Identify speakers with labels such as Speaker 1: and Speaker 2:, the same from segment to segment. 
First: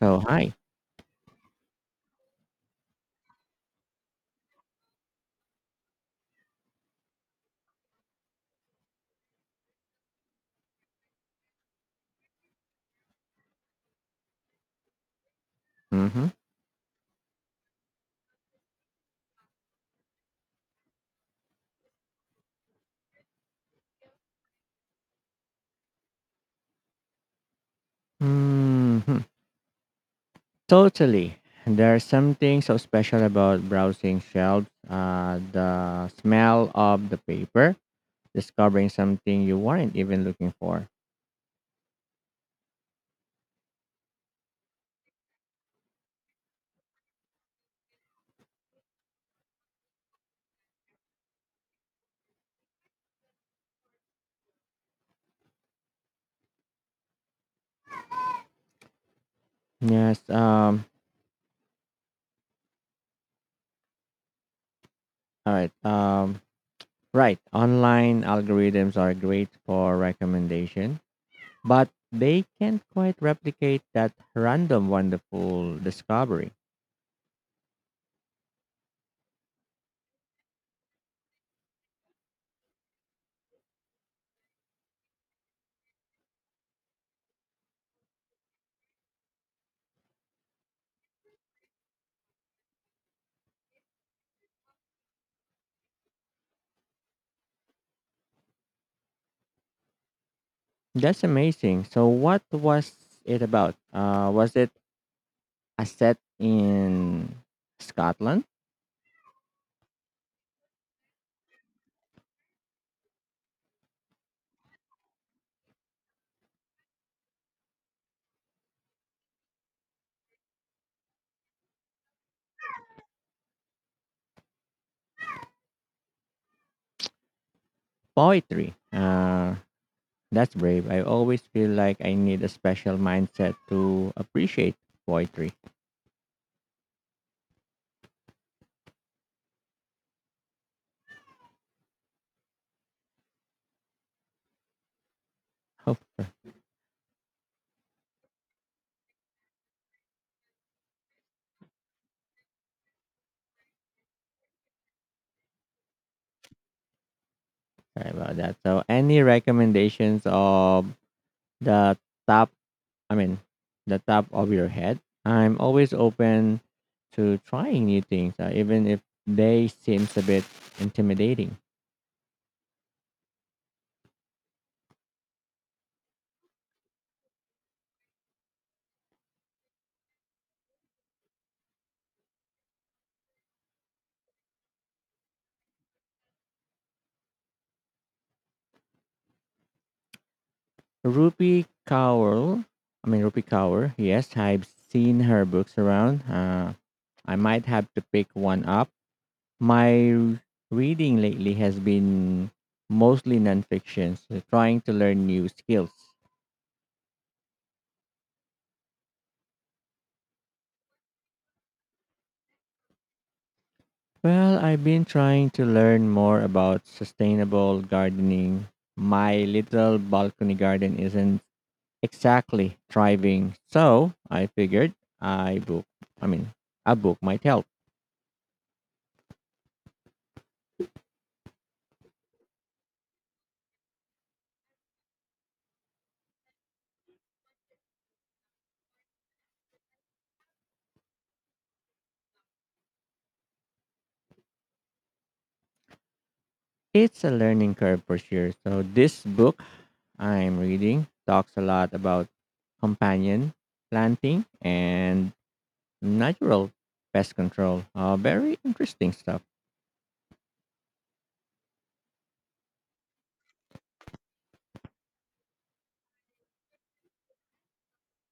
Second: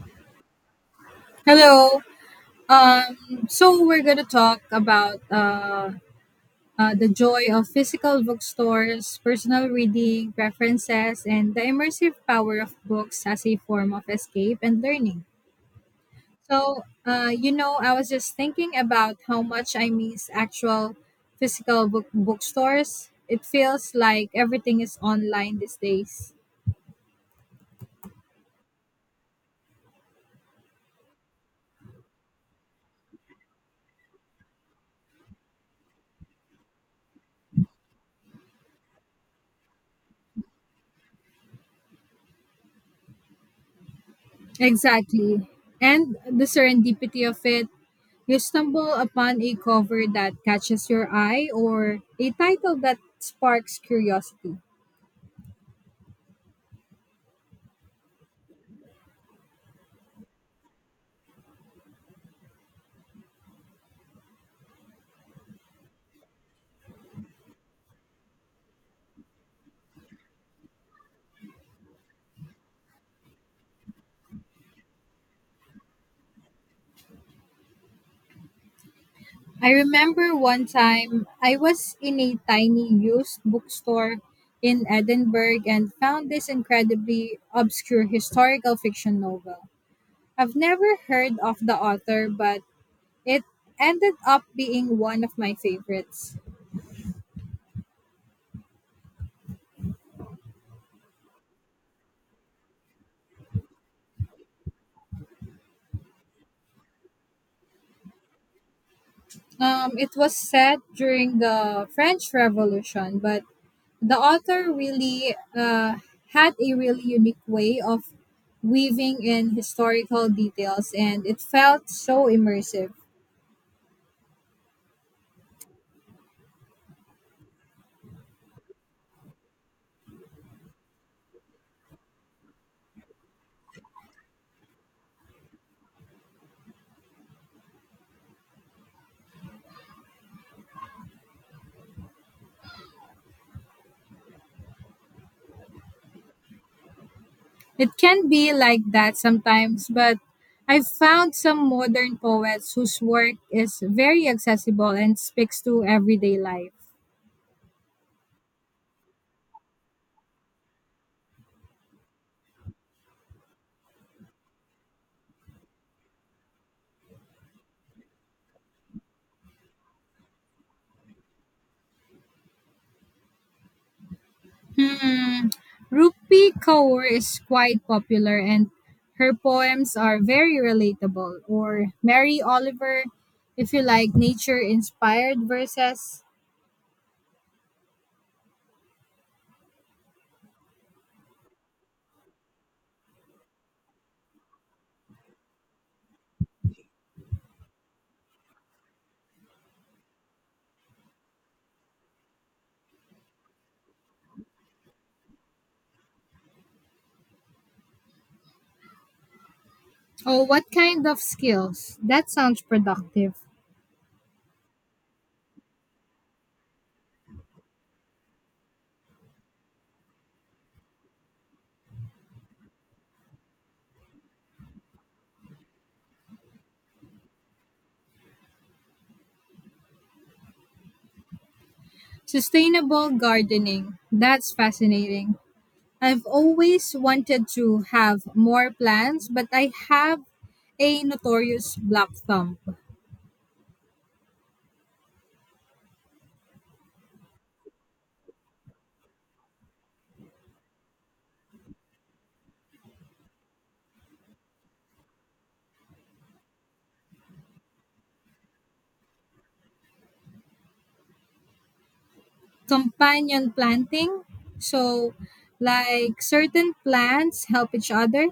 Speaker 1: So hi.
Speaker 2: Hello. So we're gonna talk about the joy of physical bookstores, personal reading, preferences, and the immersive power of books as a form of escape and learning.
Speaker 1: Mm-hmm.
Speaker 2: So, I was just thinking about how much I miss actual physical bookstores. It feels like everything is online these days.
Speaker 1: Mm-hmm. Totally. There's something so special about browsing shelves. The smell of the paper, discovering something you weren't even looking for.
Speaker 2: Exactly. And the serendipity of it, you stumble upon a cover that catches your eye or a title that sparks curiosity.
Speaker 1: Yes. All right. Right. Online algorithms are great for recommendation, but they can't quite replicate that random, wonderful discovery.
Speaker 2: I remember one time I was in a tiny used bookstore in Edinburgh and found this incredibly obscure historical fiction novel. I've never heard of the author, but it ended up being one of my favorites.
Speaker 1: That's amazing. So, what was it about? Was it a set in Scotland.
Speaker 2: It was set during the French Revolution, but the author really had a really unique way of weaving in historical details and it felt so immersive.
Speaker 1: Poetry. That's brave. I always feel like I need a special mindset to appreciate poetry. Oh,
Speaker 2: It can be like that sometimes, but I've found some modern poets whose work is very accessible and speaks to everyday life.
Speaker 1: sorry about that. So, any recommendations of the top? I mean, the top of your head. I'm always open to trying new things, even if they seems a bit intimidating.
Speaker 2: Hmm, Rupi Kaur is quite popular and her poems are very relatable. Or Mary Oliver, if you like nature inspired verses.
Speaker 1: Rupi Kaur. I mean Rupi Kaur. Yes, I've seen her books around. I might have to pick one up. My reading lately has been mostly nonfiction, so trying to learn new skills.
Speaker 2: Oh, what kind of skills? That sounds productive.
Speaker 1: Well, I've been trying to learn more about sustainable gardening. My little balcony garden isn't exactly thriving, so I figured I book. I mean, a book might help.
Speaker 2: Sustainable gardening. That's fascinating. I've always wanted to have more plants, but I have a notorious black thumb.
Speaker 1: It's a learning curve for sure. So this book I'm reading talks a lot about companion planting and natural pest control. Very interesting stuff.
Speaker 2: Companion planting. So, like certain plants help each other.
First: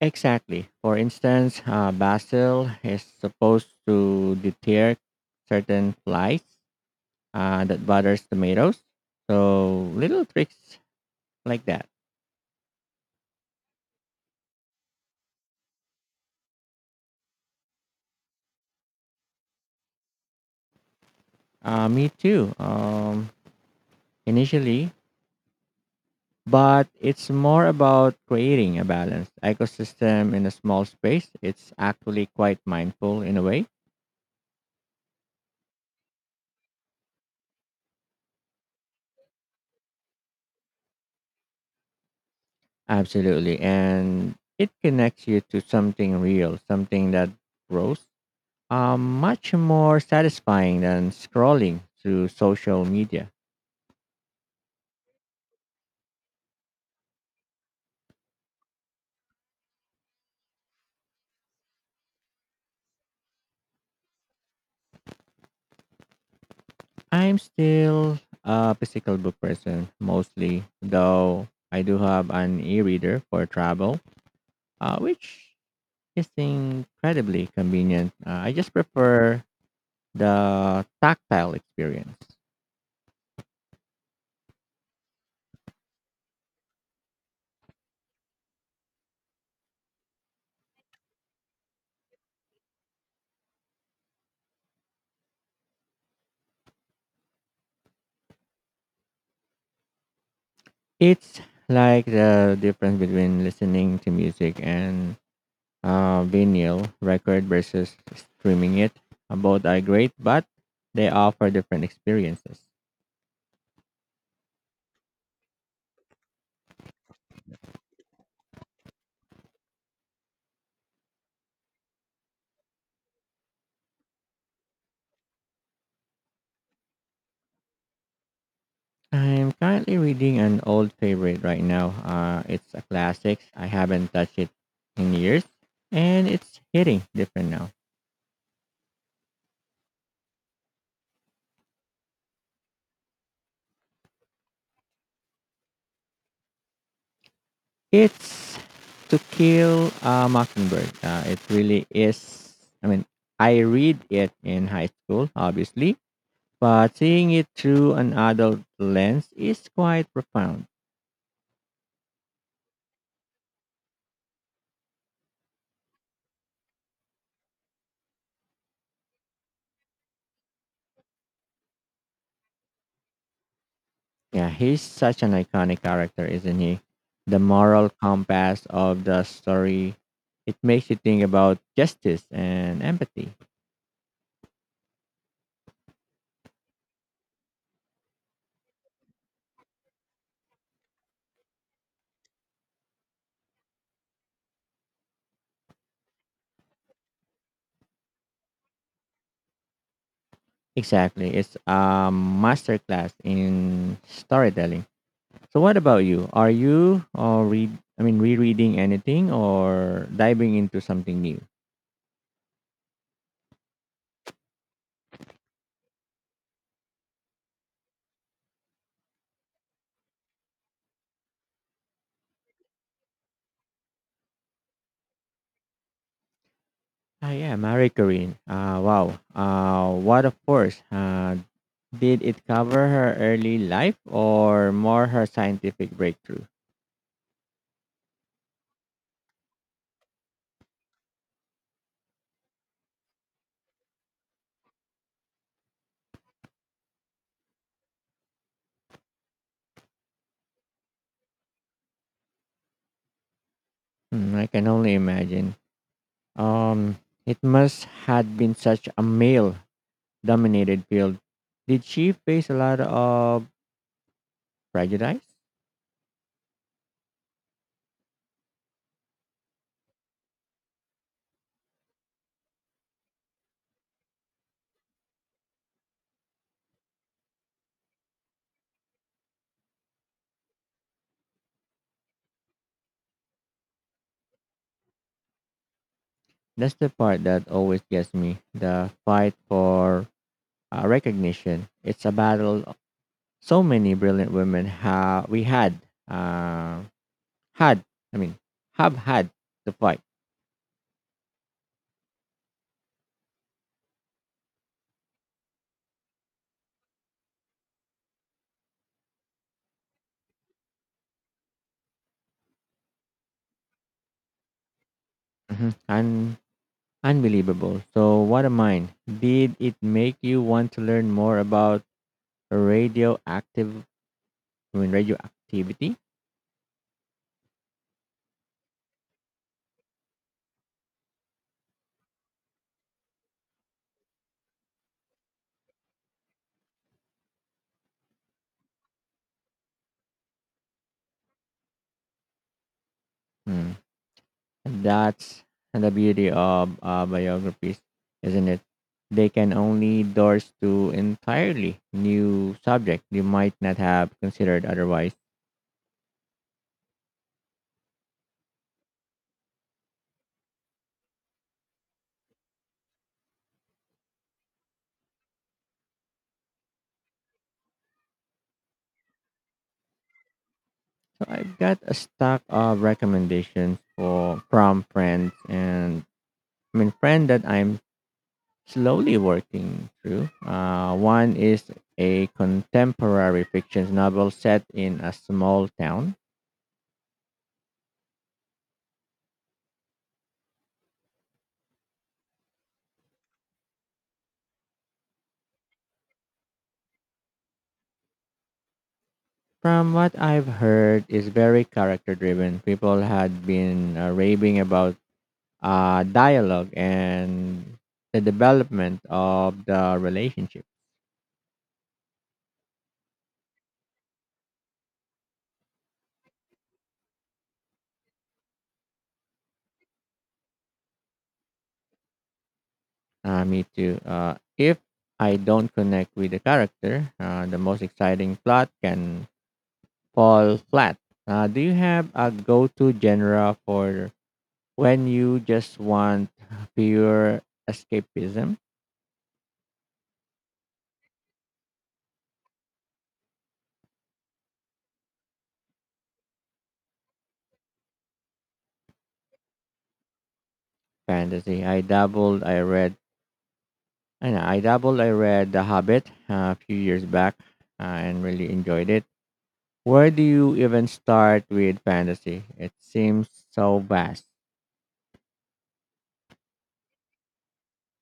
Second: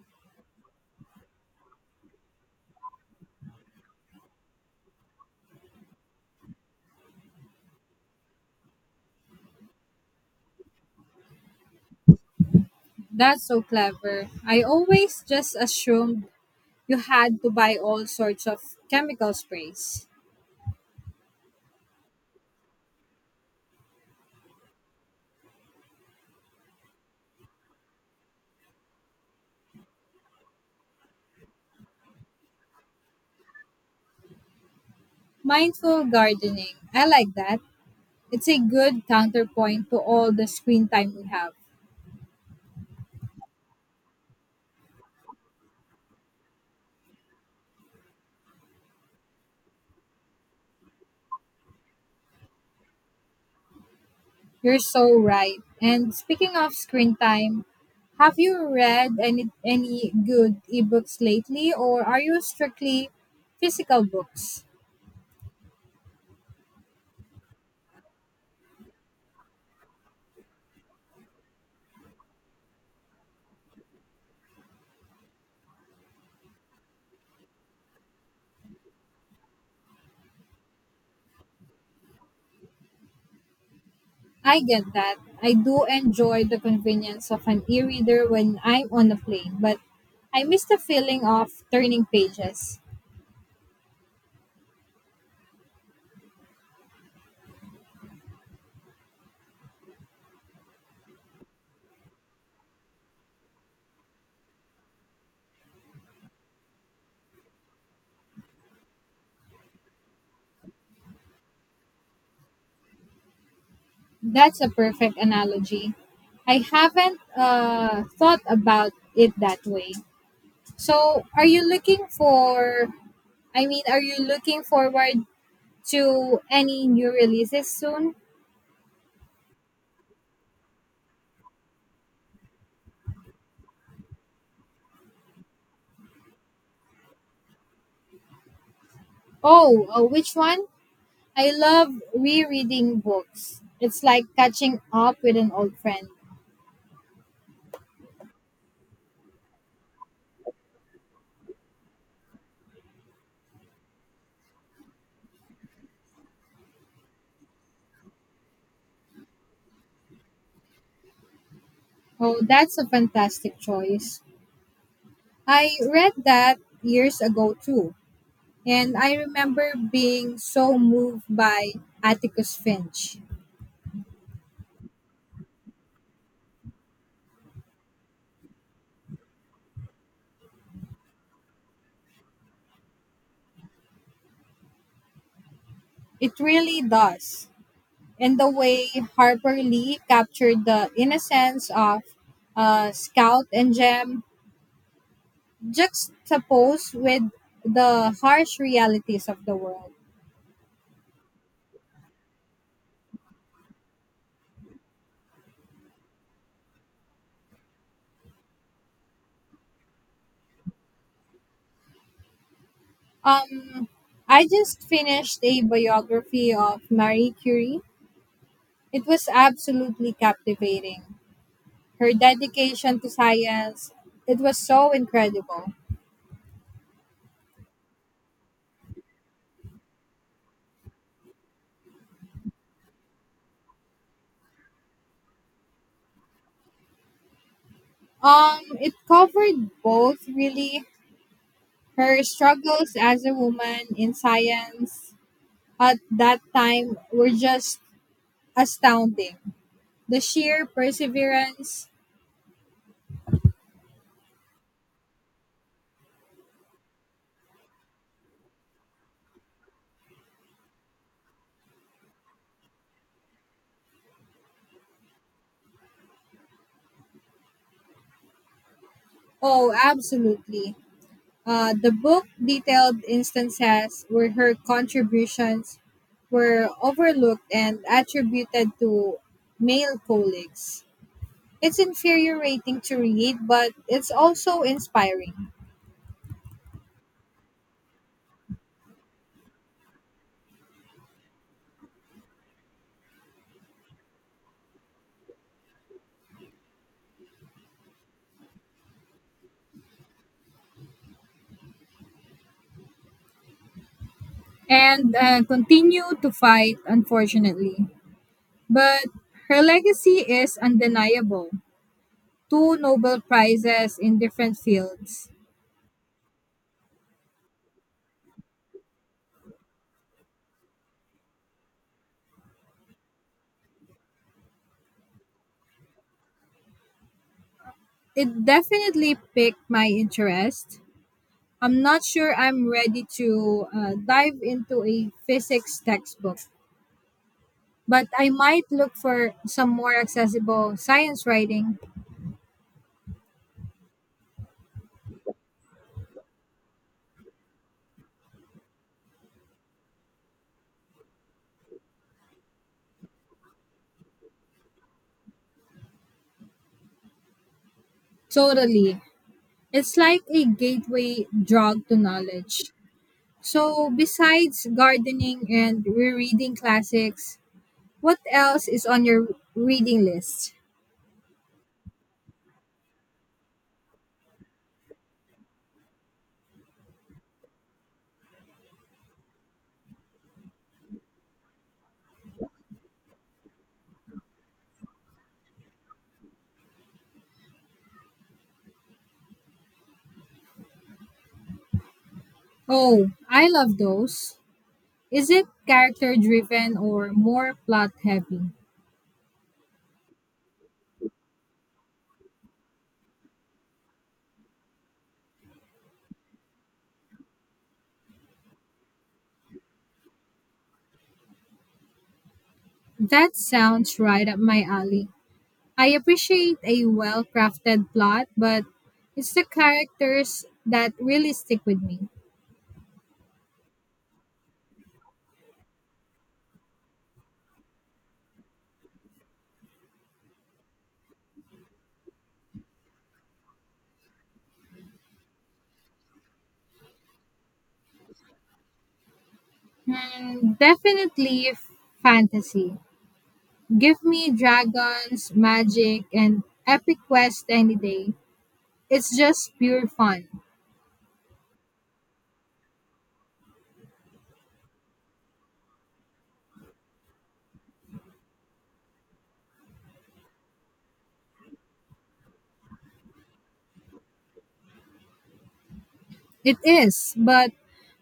Speaker 1: Exactly. For instance, basil is supposed to deter certain flies that bothers tomatoes. So little tricks like that.
Speaker 2: That's so clever. I always just assumed you had to buy all sorts of chemical sprays.
Speaker 1: Me too. Initially, but it's more about creating a balanced ecosystem in a small space. It's actually quite mindful in a way.
Speaker 2: Mindful gardening. I like that. It's a good counterpoint to all the screen time we have.
Speaker 1: Absolutely. And it connects you to something real, something that grows. Much more satisfying than scrolling through social media.
Speaker 2: You're so right. And speaking of screen time, have you read any good ebooks lately or are you strictly physical books?
Speaker 1: I'm still a physical book person mostly, though I do have an e reader for travel, which is incredibly convenient. I just prefer the tactile experience.
Speaker 2: I get that. I do enjoy the convenience of an e-reader when I'm on a plane, but I miss the feeling of turning pages.
Speaker 1: It's like the difference between listening to music and vinyl record versus streaming it. Both are great, but they offer different experiences.
Speaker 2: That's a perfect analogy. I haven't thought about it that way. So, are you looking forward to any new releases soon?
Speaker 1: I'm currently reading an old favorite right now. It's a classic. I haven't touched it in years, and it's hitting different now.
Speaker 2: Oh, which one? I love rereading books. It's like catching up with an old friend.
Speaker 1: It's To Kill a Mockingbird. It really is. I mean, I read it in high school, obviously, but seeing it through an adult lens is quite profound.
Speaker 2: Oh, that's a fantastic choice. I read that years ago too, and I remember being so moved by Atticus Finch.
Speaker 1: Yeah, he's such an iconic character, isn't he? The moral compass of the story. It makes you think about justice and empathy.
Speaker 2: It really does. In the way Harper Lee captured the innocence of Scout and Gem, juxtaposed with the harsh realities of the world.
Speaker 1: Exactly. It's a masterclass in storytelling. So what about you? Are you or read I mean rereading anything or diving into something new?
Speaker 2: Um, I just finished a biography of Marie Curie. It was absolutely captivating. Her dedication to science, it was so incredible.
Speaker 1: Ah yeah, Marie Curie. Wow. What of course. Did it cover her early life or more her scientific breakthrough?
Speaker 2: It covered both, really her struggles as a woman in science at that time were just astounding. The sheer perseverance.
Speaker 1: I can only imagine. Um, it must had been such a male-dominated field. Did she face a lot of prejudice?
Speaker 2: Oh, absolutely. The book detailed instances where her contributions were overlooked and attributed to male colleagues. It's infuriating to read, but it's also inspiring.
Speaker 1: That's the part that always gets me. The fight for recognition. It's a battle. So many brilliant women ha- we had uh, had. I mean, have had to fight.
Speaker 2: And continue to fight, unfortunately. But her legacy is undeniable. 2 Nobel Prizes in different fields.
Speaker 1: Mhm. Unbelievable. So what a mind. Did it make you want to learn more about radioactive Moon radioactivity?
Speaker 2: It definitely piqued my interest. I'm not sure I'm ready to dive into a physics textbook, but I might look for some more accessible science writing.
Speaker 1: Hmm. And that's the beauty of biographies, isn't it? They can only doors to entirely new subject you might not have considered otherwise.
Speaker 2: Totally. It's like a gateway drug to knowledge. So, besides gardening and rereading classics, what else is on your reading list?
Speaker 1: I've got a stack of recommendations for from friends and I mean friend that I'm slowly working through. One is a contemporary fiction novel set in a small town.
Speaker 2: Oh, I love those. Is it character driven or more plot heavy?
Speaker 1: From what I've heard, is very character driven. People had been raving about dialogue and the development of the relationship.
Speaker 2: That sounds right up my alley. I appreciate a well crafted plot, but it's the characters that really stick with me.
Speaker 1: Me too. If I don't connect with the character, the most exciting plot can fall flat. Do you have a go-to genre for when you just want pure escapism?
Speaker 2: Hmm, definitely fantasy. Give me dragons, magic, and epic quest any day. It's just pure fun.
Speaker 1: Fantasy. I doubled. I read. I know. I doubled. I read The Hobbit a few years back, and really enjoyed it. Where do you even start with fantasy? It seems so vast.
Speaker 2: It is, but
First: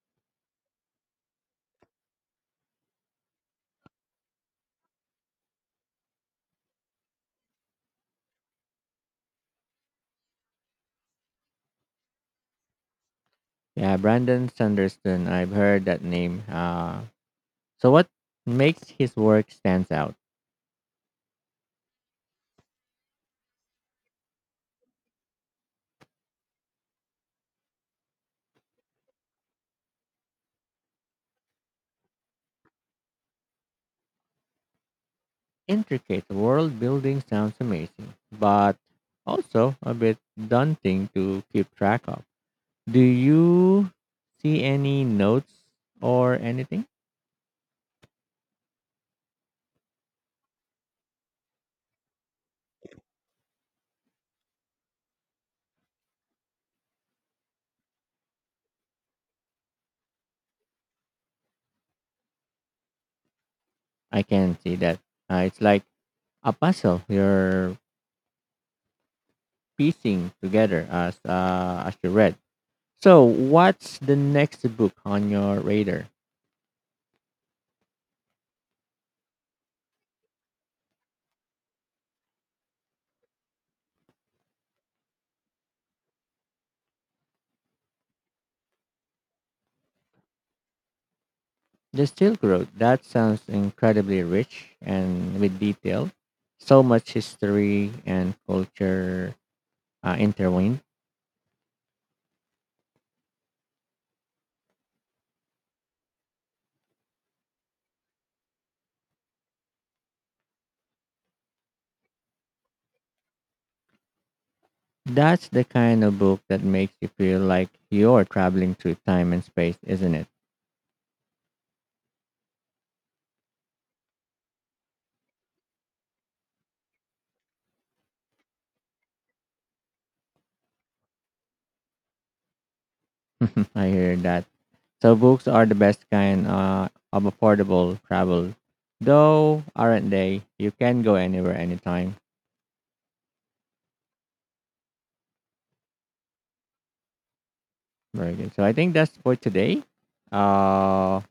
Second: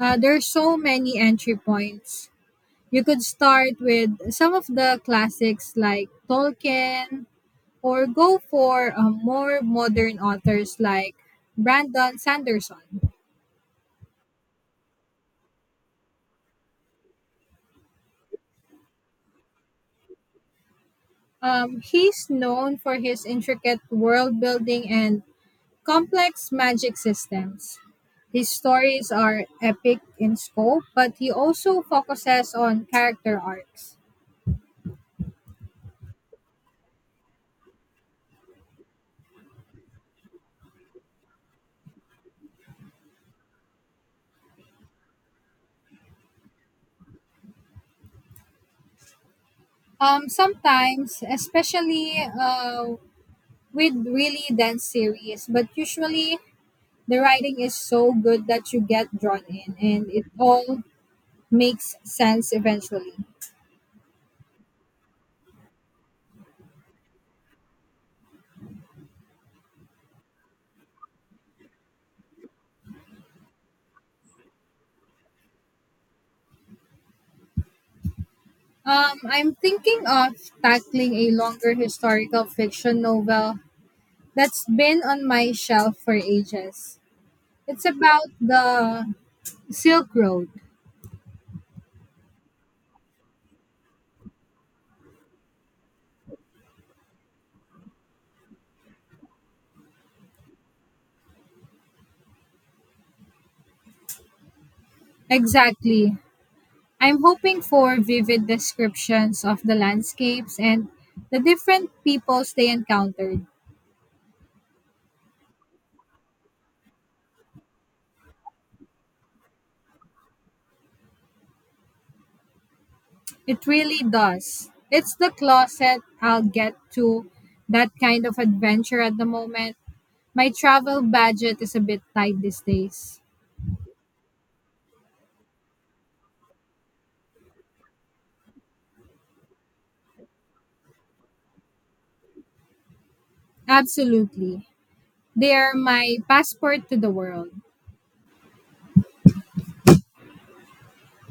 Speaker 2: there's so many entry points. You could start with some of the classics like Tolkien, or go for more modern authors like Brandon Sanderson.
Speaker 1: Yeah, Brandon Sanderson. I've heard that name. So what makes his work stands out?
Speaker 2: He's known for his intricate world building and complex magic systems. His stories are epic in scope, but he also focuses on character arcs.
Speaker 1: Intricate world building sounds amazing, but also a bit daunting to keep track of. Do you see any notes or anything?
Speaker 2: Sometimes, especially with really dense series, but usually the writing is so good that you get drawn in and it all makes sense eventually.
Speaker 1: I can see that. It's like a puzzle you're piecing together as you read. So, what's the next book on your radar?
Speaker 2: I'm thinking of tackling a longer historical fiction novel that's been on my shelf for ages. It's about the Silk Road.
Speaker 1: The Silk Road, that sounds incredibly rich and with detail. So much history and culture intertwined.
Speaker 2: Exactly. I'm hoping for vivid descriptions of the landscapes and the different peoples they encountered.
Speaker 1: That's the kind of book that makes you feel like you're traveling through time and space, isn't it?
Speaker 2: It really does. It's the closet I'll get to that kind of adventure at the moment. My travel budget is a bit tight these days.
Speaker 1: I hear that. So books are the best kind of affordable travel, though, aren't they? You can go anywhere, anytime.
Speaker 2: Absolutely. They are my passport to the world.
Speaker 1: Very good. So I think that's for today. Uh,